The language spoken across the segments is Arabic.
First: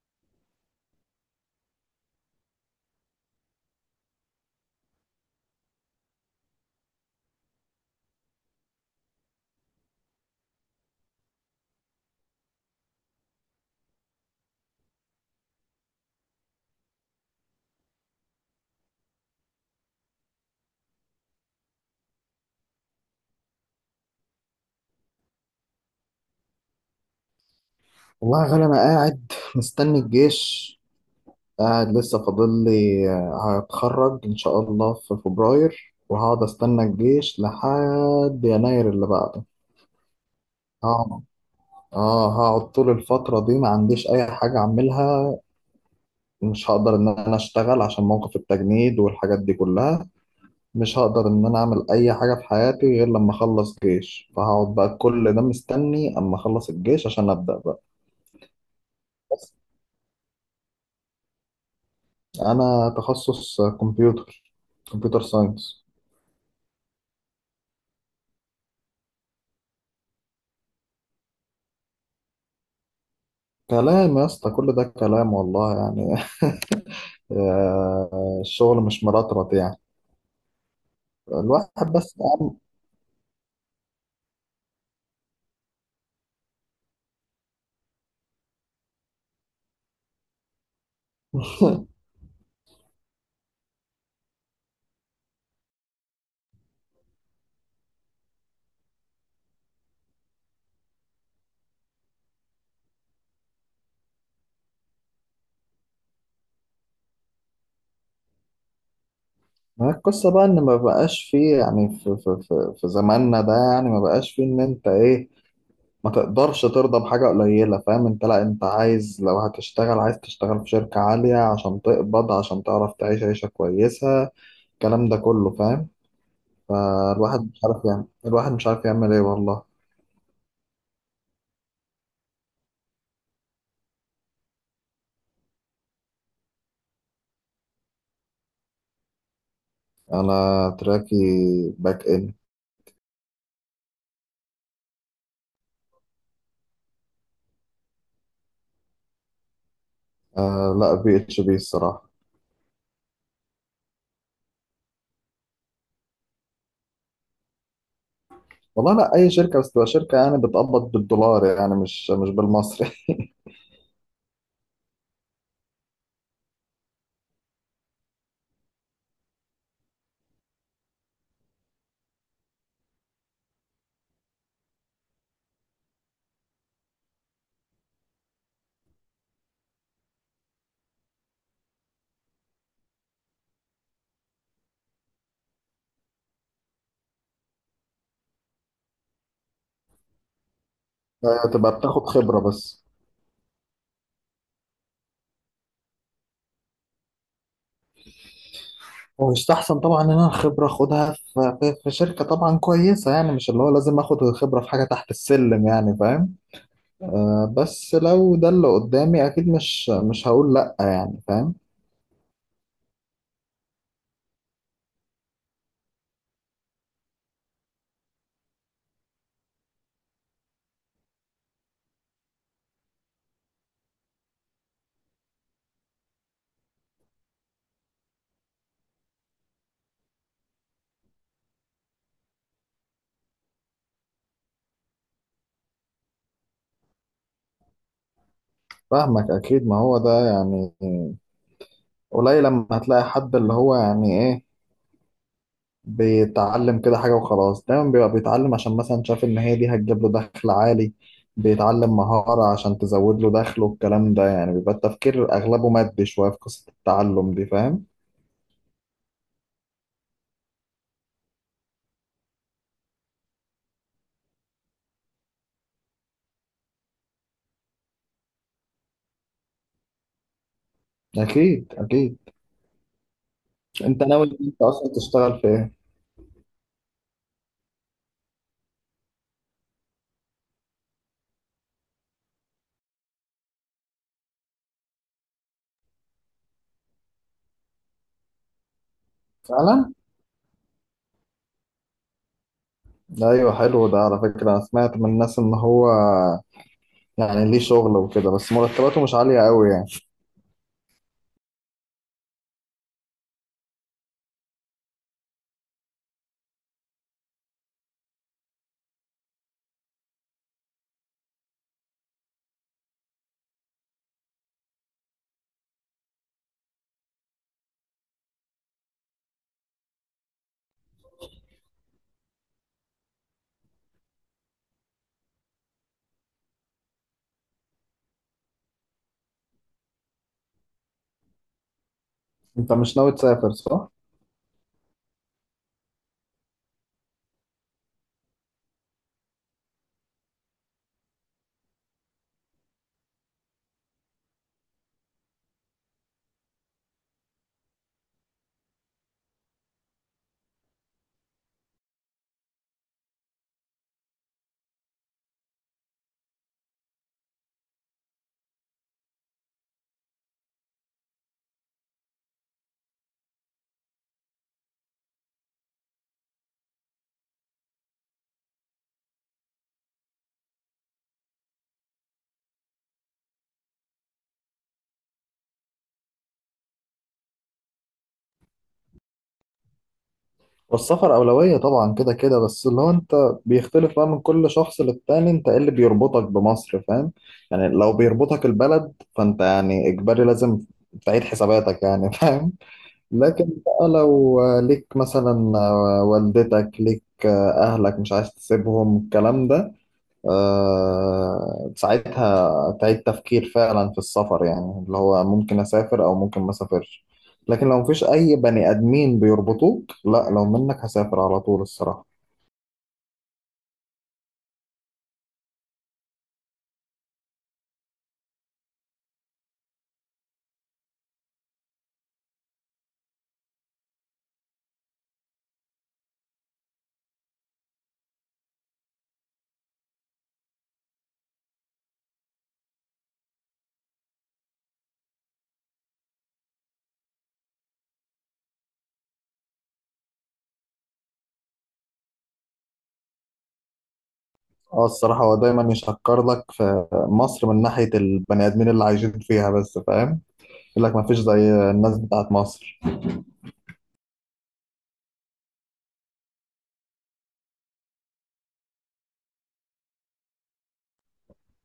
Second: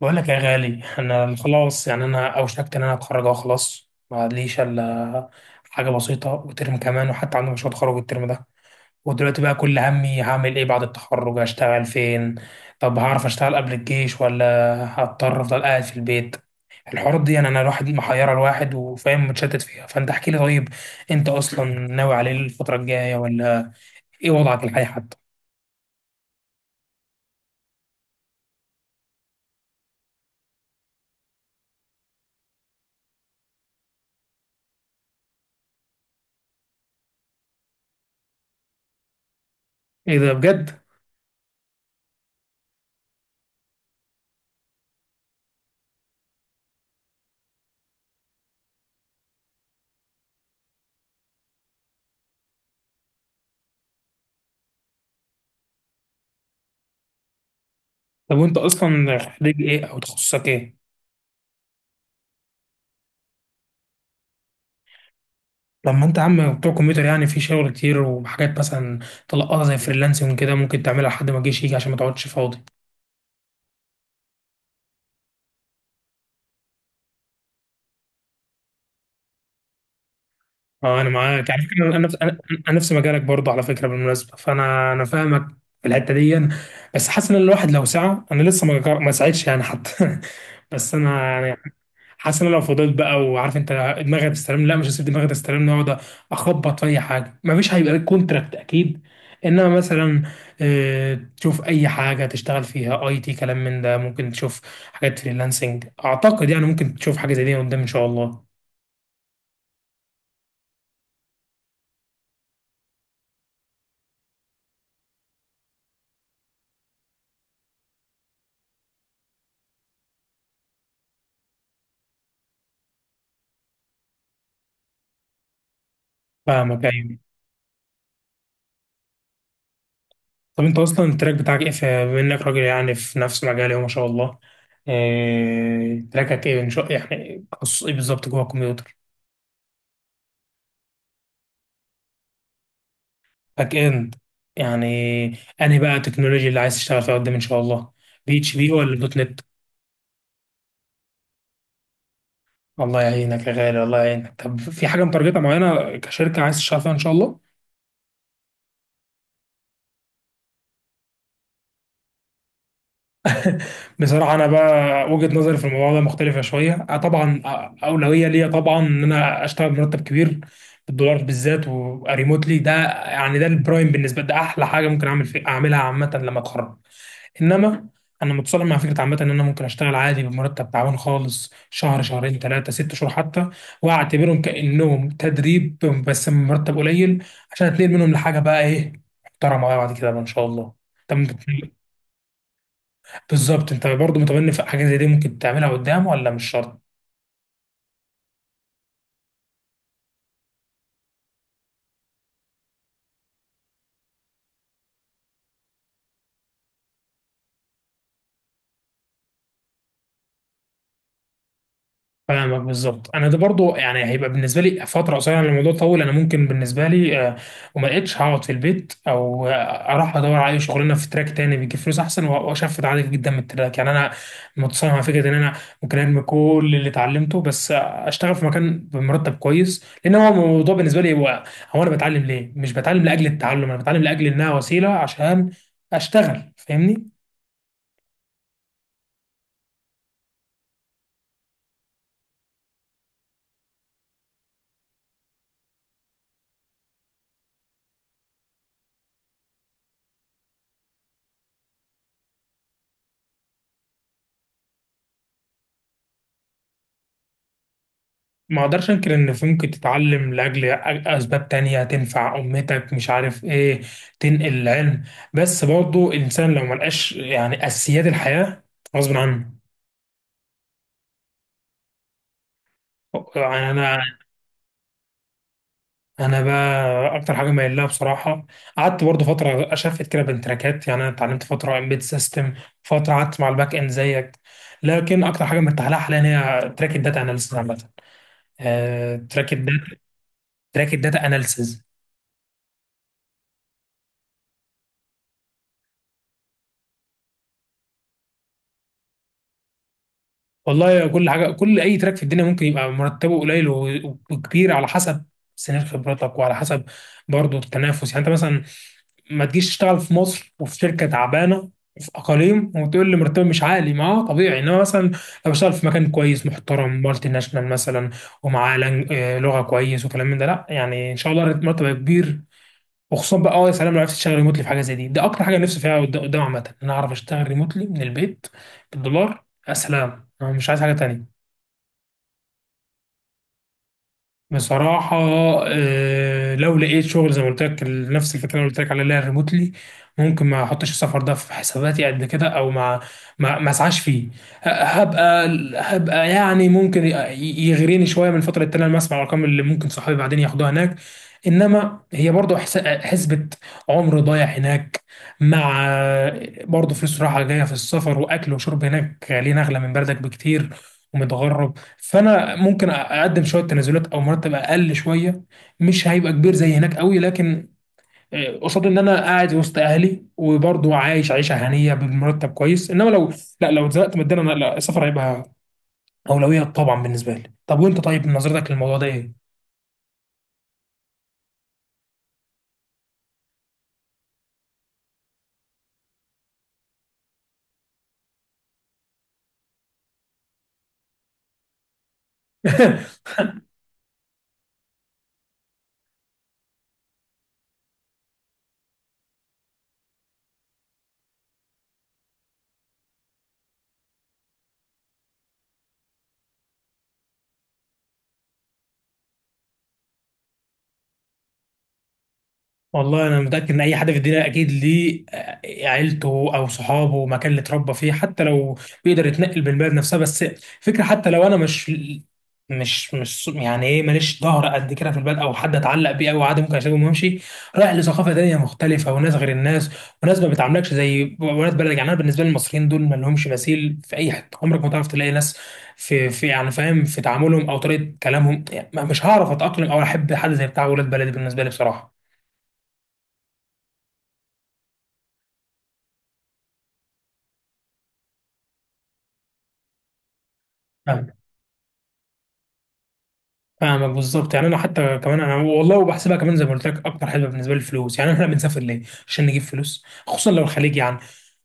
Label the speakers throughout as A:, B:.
A: بقول لك يا غالي. انا خلاص، يعني انا اوشكت ان انا اتخرج اهو، خلاص ما ليش الا حاجه بسيطه وترم كمان، وحتى عندي مشروع تخرج الترم ده. ودلوقتي بقى كل همي هعمل ايه بعد التخرج؟ اشتغل فين؟ طب هعرف اشتغل قبل الجيش ولا هضطر افضل قاعد في البيت؟ الحوارات دي يعني انا الواحد محيره الواحد، وفاهم متشتت فيها. فانت احكي لي طيب، انت اصلا ناوي على ايه الفتره الجايه؟ ولا ايه وضعك الحالي حتى؟
B: والله يا غالي أنا قاعد مستني الجيش. قاعد لسه فاضل لي هتخرج إن شاء الله في فبراير وهقعد أستنى الجيش لحد يناير اللي بعده.
A: ايه ده بجد؟
B: هقعد، آه هقعد طول الفترة دي ما عنديش أي حاجة أعملها. مش هقدر إن أنا أشتغل عشان موقف التجنيد والحاجات دي كلها. مش هقدر إن أنا أعمل أي حاجة في حياتي غير لما أخلص جيش، فهقعد بقى كل ده مستني أما أخلص الجيش عشان أبدأ بقى.
A: طب وانت اصلا خريج ايه او تخصصك ايه؟
B: انا تخصص كمبيوتر، كمبيوتر ساينس.
A: لما انت عم بتوع كمبيوتر يعني في شغل كتير وحاجات مثلا تلقطها زي فريلانسنج كده ممكن تعملها لحد ما الجيش يجي عشان ما تقعدش فاضي.
B: كلام يا اسطى، كل ده كلام والله يعني. الشغل مش مرطرط يعني.
A: اه انا معاك، يعني
B: الواحد
A: انا
B: بس
A: نفس انا.
B: أهم-
A: أنا نفس مجالك برضه على فكره، بالمناسبه، فانا فاهمك في الحته دي. بس حاسس ان الواحد لو سعى، انا لسه ما سعيتش يعني حتى. بس انا يعني حاسس ان انا لو فضلت بقى، وعارف انت دماغي هتستلم، لا مش هسيب دماغي تستلم. اقعد اخبط في اي حاجه مفيش هيبقى لك كونتراكت اكيد. انما مثلا تشوف اي حاجه تشتغل فيها، اي تي، كلام من ده، ممكن تشوف حاجات فريلانسنج اعتقد، يعني ممكن تشوف حاجه زي دي قدام ان شاء الله.
B: ما هي القصة بقى ان ما بقاش فيه يعني في زماننا ده، يعني ما بقاش فيه ان انت ايه، ما تقدرش ترضى بحاجة قليلة، فاهم؟ انت لا انت عايز لو هتشتغل عايز تشتغل في شركة عالية عشان تقبض، عشان تعرف تعيش عيشة كويسة، الكلام ده كله فاهم.
A: فاهمك، ايوه.
B: فالواحد مش عارف، يعني الواحد مش عارف يعمل ايه والله.
A: طب انت اصلا التراك بتاعك ايه بما انك راجل يعني في نفس مجالي وما شاء الله؟ تراكك ايه ان شاء، يعني تخصص ايه بالظبط جوه الكمبيوتر؟
B: انا تراكي باك اند.
A: باك اند؟ يعني انهي بقى التكنولوجيا اللي عايز تشتغل فيها قدام ان شاء الله؟ بي اتش بي ولا دوت نت؟
B: آه لا، بي اتش بي الصراحه.
A: الله يعينك يا غالي، الله يعينك. طب في حاجه متارجتها معينه كشركه عايز تشتغل فيها ان شاء الله؟
B: والله لا، اي شركه بس تبقى شركه يعني بتقبض بالدولار، يعني مش مش بالمصري.
A: بصراحه انا بقى وجهه نظري في الموضوع ده مختلفه شويه. طبعا اولويه ليا طبعا ان انا اشتغل بمرتب كبير بالدولار بالذات وريموتلي. ده يعني ده البرايم بالنسبه لي، ده احلى حاجه ممكن اعمل في اعملها عامه لما اتخرج. انما انا متصالح مع فكره عامه ان انا ممكن اشتغل عادي بمرتب تعبان خالص شهر، شهرين، ثلاثه، ست شهور حتى، واعتبرهم كانهم تدريب بس مرتب قليل، عشان اتنقل منهم لحاجه بقى ايه، محترمه بقى بعد كده بقى ان شاء الله. طب انت-
B: تبقى بتاخد خبره بس.
A: بالظبط انت برضه متمني في حاجه زي دي ممكن تعملها قدام ولا مش شرط؟
B: ويستحسن طبعا ان انا الخبره اخدها في شركه طبعا كويسه، يعني مش اللي هو لازم اخد الخبره في حاجه تحت السلم، يعني فاهم. آه بس لو ده اللي قدامي اكيد مش مش هقول لا، يعني فاهم.
A: فاهمك بالظبط. انا ده برضو يعني هيبقى بالنسبه لي فتره قصيره، لأن الموضوع طول انا ممكن بالنسبه لي وما لقيتش هقعد في البيت، او اروح ادور على اي شغلانه في تراك تاني بيجيب فلوس احسن واشفت عادي جدا من التراك. يعني انا متصالح مع فكره ان انا ممكن ارمي كل اللي اتعلمته بس اشتغل في مكان بمرتب كويس. لان هو الموضوع بالنسبه لي هو هو انا بتعلم ليه؟ مش بتعلم لاجل التعلم، انا بتعلم لاجل انها وسيله عشان اشتغل، فاهمني؟
B: فاهمك اكيد، ما هو ده يعني قليل لما هتلاقي حد اللي هو يعني ايه بيتعلم كده حاجة وخلاص، دايما بيبقى بيتعلم عشان مثلا شاف إن هي دي هتجيب له دخل عالي، بيتعلم مهارة عشان تزود له دخله، والكلام ده يعني بيبقى التفكير أغلبه مادي شوية في قصة التعلم دي، فاهم؟
A: ما اقدرش انكر ان في ممكن تتعلم اسباب تانية تنفع امتك، مش عارف ايه، تنقل العلم، بس برضه الانسان لو ملقاش يعني اساسيات الحياة غصب عنه.
B: أكيد أكيد.
A: يعني انا
B: أنت ناوي إن أنت أصلا تشتغل في إيه؟
A: انا بقى اكتر حاجه مايل لها بصراحه، قعدت برضه فتره اشفت كده بين تراكات، يعني انا اتعلمت فتره امبيد سيستم، فتره قعدت مع الباك اند زيك، لكن اكتر حاجه مرتاح لها حاليا هي تراك الداتا اناليسيس عامه. تراك الداتا،
B: فعلا؟
A: تراك الداتا اناليسيس.
B: أيوه حلو، ده على فكرة أنا سمعت من الناس إن هو يعني ليه شغل وكده بس مرتباته مش عالية أوي يعني.
A: والله كل حاجه، كل اي تراك في الدنيا ممكن يبقى مرتبه قليل وكبير، على حسب سنين خبرتك وعلى حسب برضه التنافس. يعني انت مثلا ما تجيش تشتغل في مصر وفي شركه تعبانه في اقاليم وتقول لي مرتبي مش عالي، ما هو طبيعي. انما مثلا لو اشتغل في مكان كويس محترم، مالتي ناشونال مثلا، ومعاه لغه كويس وكلام من ده، لا يعني ان شاء الله مرتب كبير. وخصوصا بقى اه يا سلام لو عرفت تشتغل ريموتلي في حاجه زي دي، ده اكتر حاجه نفسي فيها قدام عامه، ان انا اعرف اشتغل ريموتلي من البيت بالدولار. يا سلام، انا مش عايز حاجه تانية.
B: أنت مش ناوي تسافر صح؟
A: بصراحة لو لقيت شغل زي ما قلت لك، نفس الفكرة اللي قلت لك عليها، اللي هي ريموتلي، ممكن ما احطش السفر ده في حساباتي قد كده، او ما ما اسعاش فيه. هبقى، هبقى يعني ممكن يغريني شوية من فترة التانية لما اسمع الارقام اللي ممكن صحابي بعدين ياخدوها هناك. انما هي برضه حسبة عمر ضايع هناك، مع برضه فلوس رايحة جاية في السفر، واكل وشرب هناك غاليين اغلى من بلدك بكتير، ومتغرب. فانا ممكن اقدم شويه تنازلات او مرتب اقل شويه، مش هيبقى كبير زي هناك قوي، لكن قصاد ان انا قاعد وسط اهلي وبرضه عايش عيشه هنيه بمرتب كويس. انما لو لا، لو اتزنقت ماديا انا، لا السفر هيبقى اولويه طبعا بالنسبه لي. طب وانت طيب نظرتك للموضوع ده ايه؟
B: والسفر أولوية طبعا كده كده، بس اللي هو أنت بيختلف بقى من كل شخص للتاني، أنت إيه اللي بيربطك بمصر فاهم؟ يعني لو بيربطك البلد فأنت يعني إجباري لازم تعيد حساباتك يعني. فاهم. لكن بقى لو ليك مثلا والدتك، ليك أهلك مش عايز تسيبهم الكلام ده، ساعتها تعيد تفكير فعلا في السفر، يعني اللي هو ممكن أسافر أو ممكن ما أسافرش. لكن لو مفيش أي بني آدمين بيربطوك لا، لو منك هسافر على طول الصراحة.
A: والله انا متاكد ان اي حد في الدنيا اكيد ليه عيلته او صحابه مكان اللي اتربى فيه، حتى لو بيقدر يتنقل بالبلد نفسها بس فكره. حتى لو انا مش مش يعني ايه، ماليش ظهر قد كده في البلد او حد اتعلق بيه، او عادي ممكن اسيبهم وامشي رايح لثقافه تانيه مختلفه وناس غير الناس، وناس ما بتعاملكش زي ولاد بلد. يعني انا بالنسبه لي المصريين دول ما لهمش مثيل في اي حته. عمرك ما تعرف تلاقي ناس في يعني، فاهم، في تعاملهم او طريقه كلامهم. يعني مش هعرف اتاقلم او احب حد زي بتاع ولاد بلدي بالنسبه لي بصراحه.
B: اه الصراحة هو دايما يشكر لك في مصر من ناحية البني آدمين اللي عايشين فيها، بس فاهم، يقول لك مفيش زي الناس بتاعت مصر.
A: فاهمك بالظبط. يعني انا حتى كمان انا والله وبحسبها كمان، زي ما قلت لك اكتر حسبه بالنسبه لي الفلوس، يعني احنا بنسافر ليه؟ عشان نجيب فلوس، خصوصا لو الخليج. يعني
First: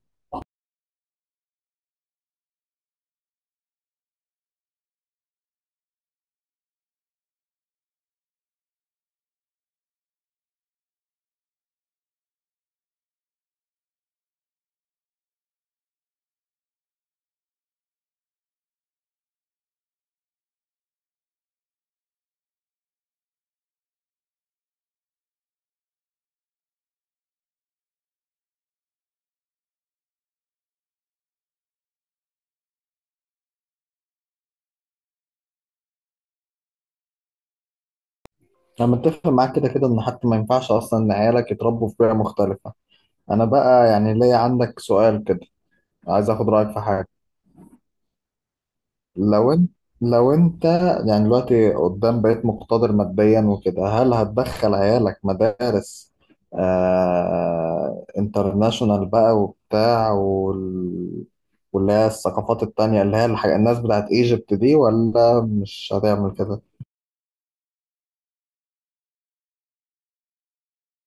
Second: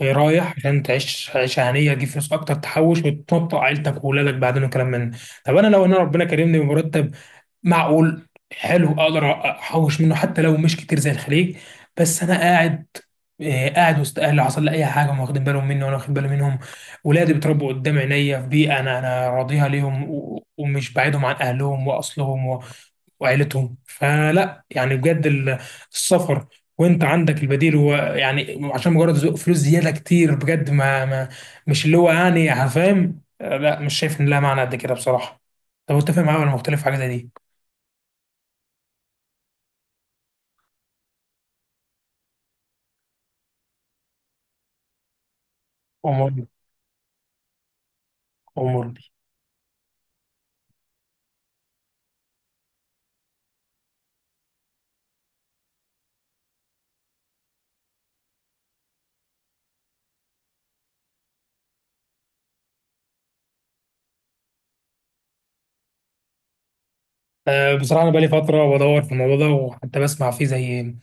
A: رايح عشان تعيش عيشه هنيه، تجيب فلوس اكتر، تحوش وتنطق عيلتك واولادك بعدين، وكلام من ده. طب انا لو انا ربنا كرمني بمرتب معقول حلو اقدر احوش منه حتى لو مش كتير زي الخليج، بس انا قاعد قاعد وسط اهلي. حصل لي اي حاجه هم واخدين بالهم مني وانا واخد بالي منهم. ولادي بيتربوا قدام عينيا في بيئه انا انا راضيها ليهم، ومش بعيدهم عن اهلهم واصلهم وعيلتهم. فلا يعني بجد السفر، وانت عندك البديل، هو يعني عشان مجرد فلوس زياده كتير بجد، ما مش اللي هو يعني، فاهم، لا مش شايف ان لها معنى قد كده بصراحه. طب انت فاهم معايا ولا مختلف في حاجه زي دي؟
B: أنا متفق معاك كده كده إن حتى ما ينفعش أصلا إن عيالك يتربوا في بيئة مختلفة. أنا بقى يعني ليا عندك سؤال كده، عايز آخد
A: أموري،
B: رأيك في حاجة.
A: أموري.
B: لو انت لو انت يعني دلوقتي قدام بقيت مقتدر ماديا وكده، هل هتدخل عيالك مدارس آه انترناشونال بقى وبتاع وال... واللي هي الثقافات التانية اللي هي الح... الناس بتاعت ايجيبت دي ولا مش هتعمل كده؟
A: بصراحة أنا بقالي فترة بدور في الموضوع ده، وحتى بسمع فيه زي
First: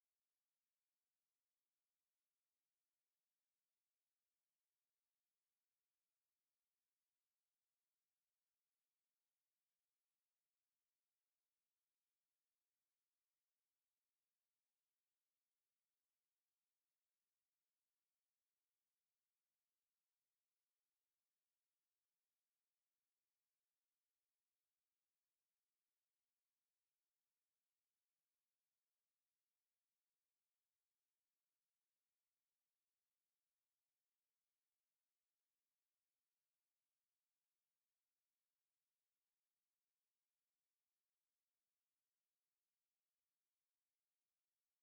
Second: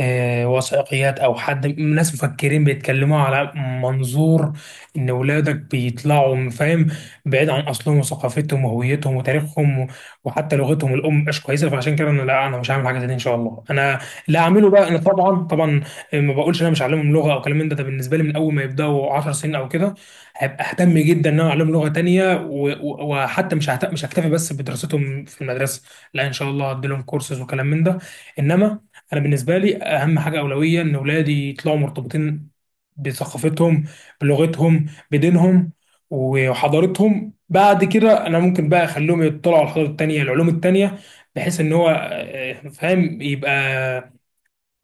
A: وثائقيات أو حد ناس مفكرين بيتكلموا على منظور إن ولادك بيطلعوا، فاهم، بعيد عن أصلهم وثقافتهم وهويتهم وتاريخهم وحتى لغتهم الأم مش كويسة. فعشان كده أنا لا، أنا مش هعمل حاجة زي دي إن شاء الله. أنا اللي هعمله بقى أنا طبعا طبعا ما بقولش إن أنا مش هعلمهم لغة أو كلام من ده. ده بالنسبة لي من أول ما يبدأوا 10 سنين أو كده هبقى اهتم جدا ان انا اعلمهم لغه تانية، وحتى مش مش هكتفي بس بدراستهم في المدرسه، لا ان شاء الله هديلهم كورسز وكلام من ده. انما انا بالنسبه لي اهم حاجه اولويه ان اولادي يطلعوا مرتبطين بثقافتهم، بلغتهم، بدينهم، وحضارتهم. بعد كده انا ممكن بقى اخليهم يطلعوا على الحضاره التانيه، العلوم التانيه، بحيث ان هو فاهم يبقى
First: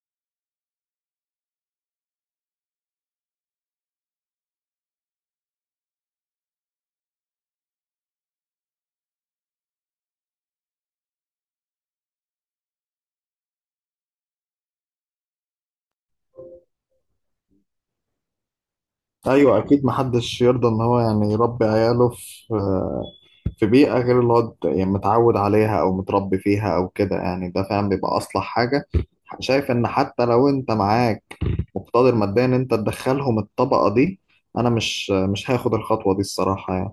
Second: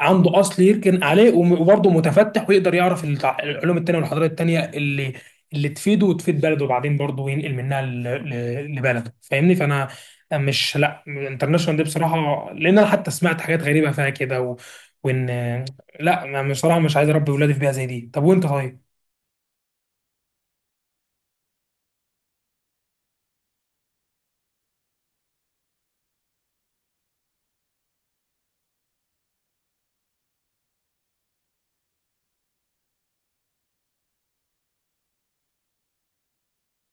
A: عنده اصل يركن عليه، وبرضه متفتح ويقدر يعرف العلوم التانية والحضارات التانية اللي اللي تفيده وتفيد بلده، وبعدين برضه ينقل منها لبلده. فاهمني؟ فانا مش، لا انترناشونال دي بصراحة، لان انا حتى سمعت حاجات غريبة فيها كده. و... وان لا، انا بصراحة مش عايز اربي ولادي في بيئة زي دي. طب وانت طيب؟
B: ايوه اكيد، محدش يرضى ان هو يعني يربي عياله في في بيئه غير اللي هو ت- يعني متعود عليها او متربي فيها او كده، يعني ده فعلا بيبقى اصلح حاجه. شايف ان حتى لو انت معاك مقتدر ماديا ان انت تدخلهم الطبقه دي، انا مش مش هاخد الخطوه دي الصراحه يعني.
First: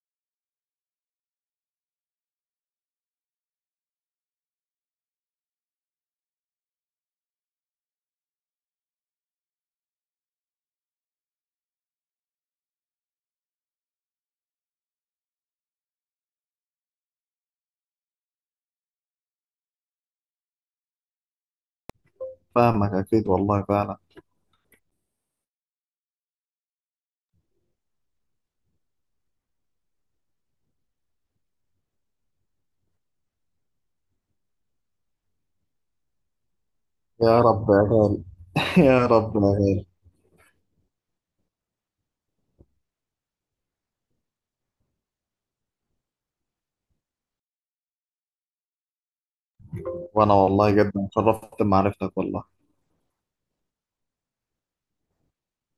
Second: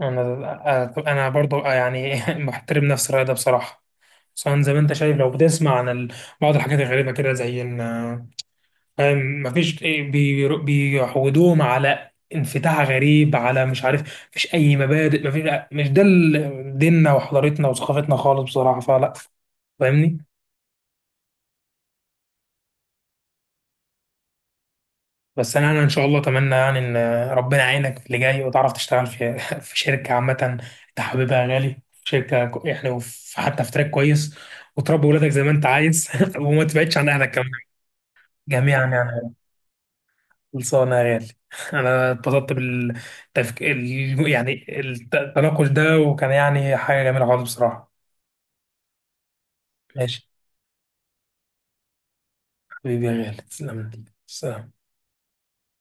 A: انا انا برضه يعني محترم نفس الرأي ده بصراحة، خصوصا زي ما انت شايف لو بتسمع عن بعض الحاجات الغريبة كده، زي ان مفيش بيعودوهم على انفتاح غريب على مش عارف، مفيش اي مبادئ، مفيش، مش ده ديننا وحضارتنا وثقافتنا خالص بصراحه فلا، فاهمني.
B: فاهمك اكيد والله فعلا.
A: بس انا انا ان شاء الله اتمنى يعني ان ربنا يعينك في اللي جاي، وتعرف تشتغل في في شركه عامه انت حاببها يا غالي، يعني حتى في تراك كويس، وتربي ولادك زي ما انت عايز وما تبعدش عن اهلك
B: يا
A: كمان،
B: رب يا غالي.
A: جميعا
B: يا
A: يعني.
B: رب يا غالي.
A: خلصانة يا غالي. أنا اتبسطت يعني التناقش ده، وكان يعني حاجة جميلة خالص بصراحة. ماشي،
B: وانا والله جدا اتشرفت بمعرفتك والله.
A: حبيبي يا غالي، تسلم لي سلام.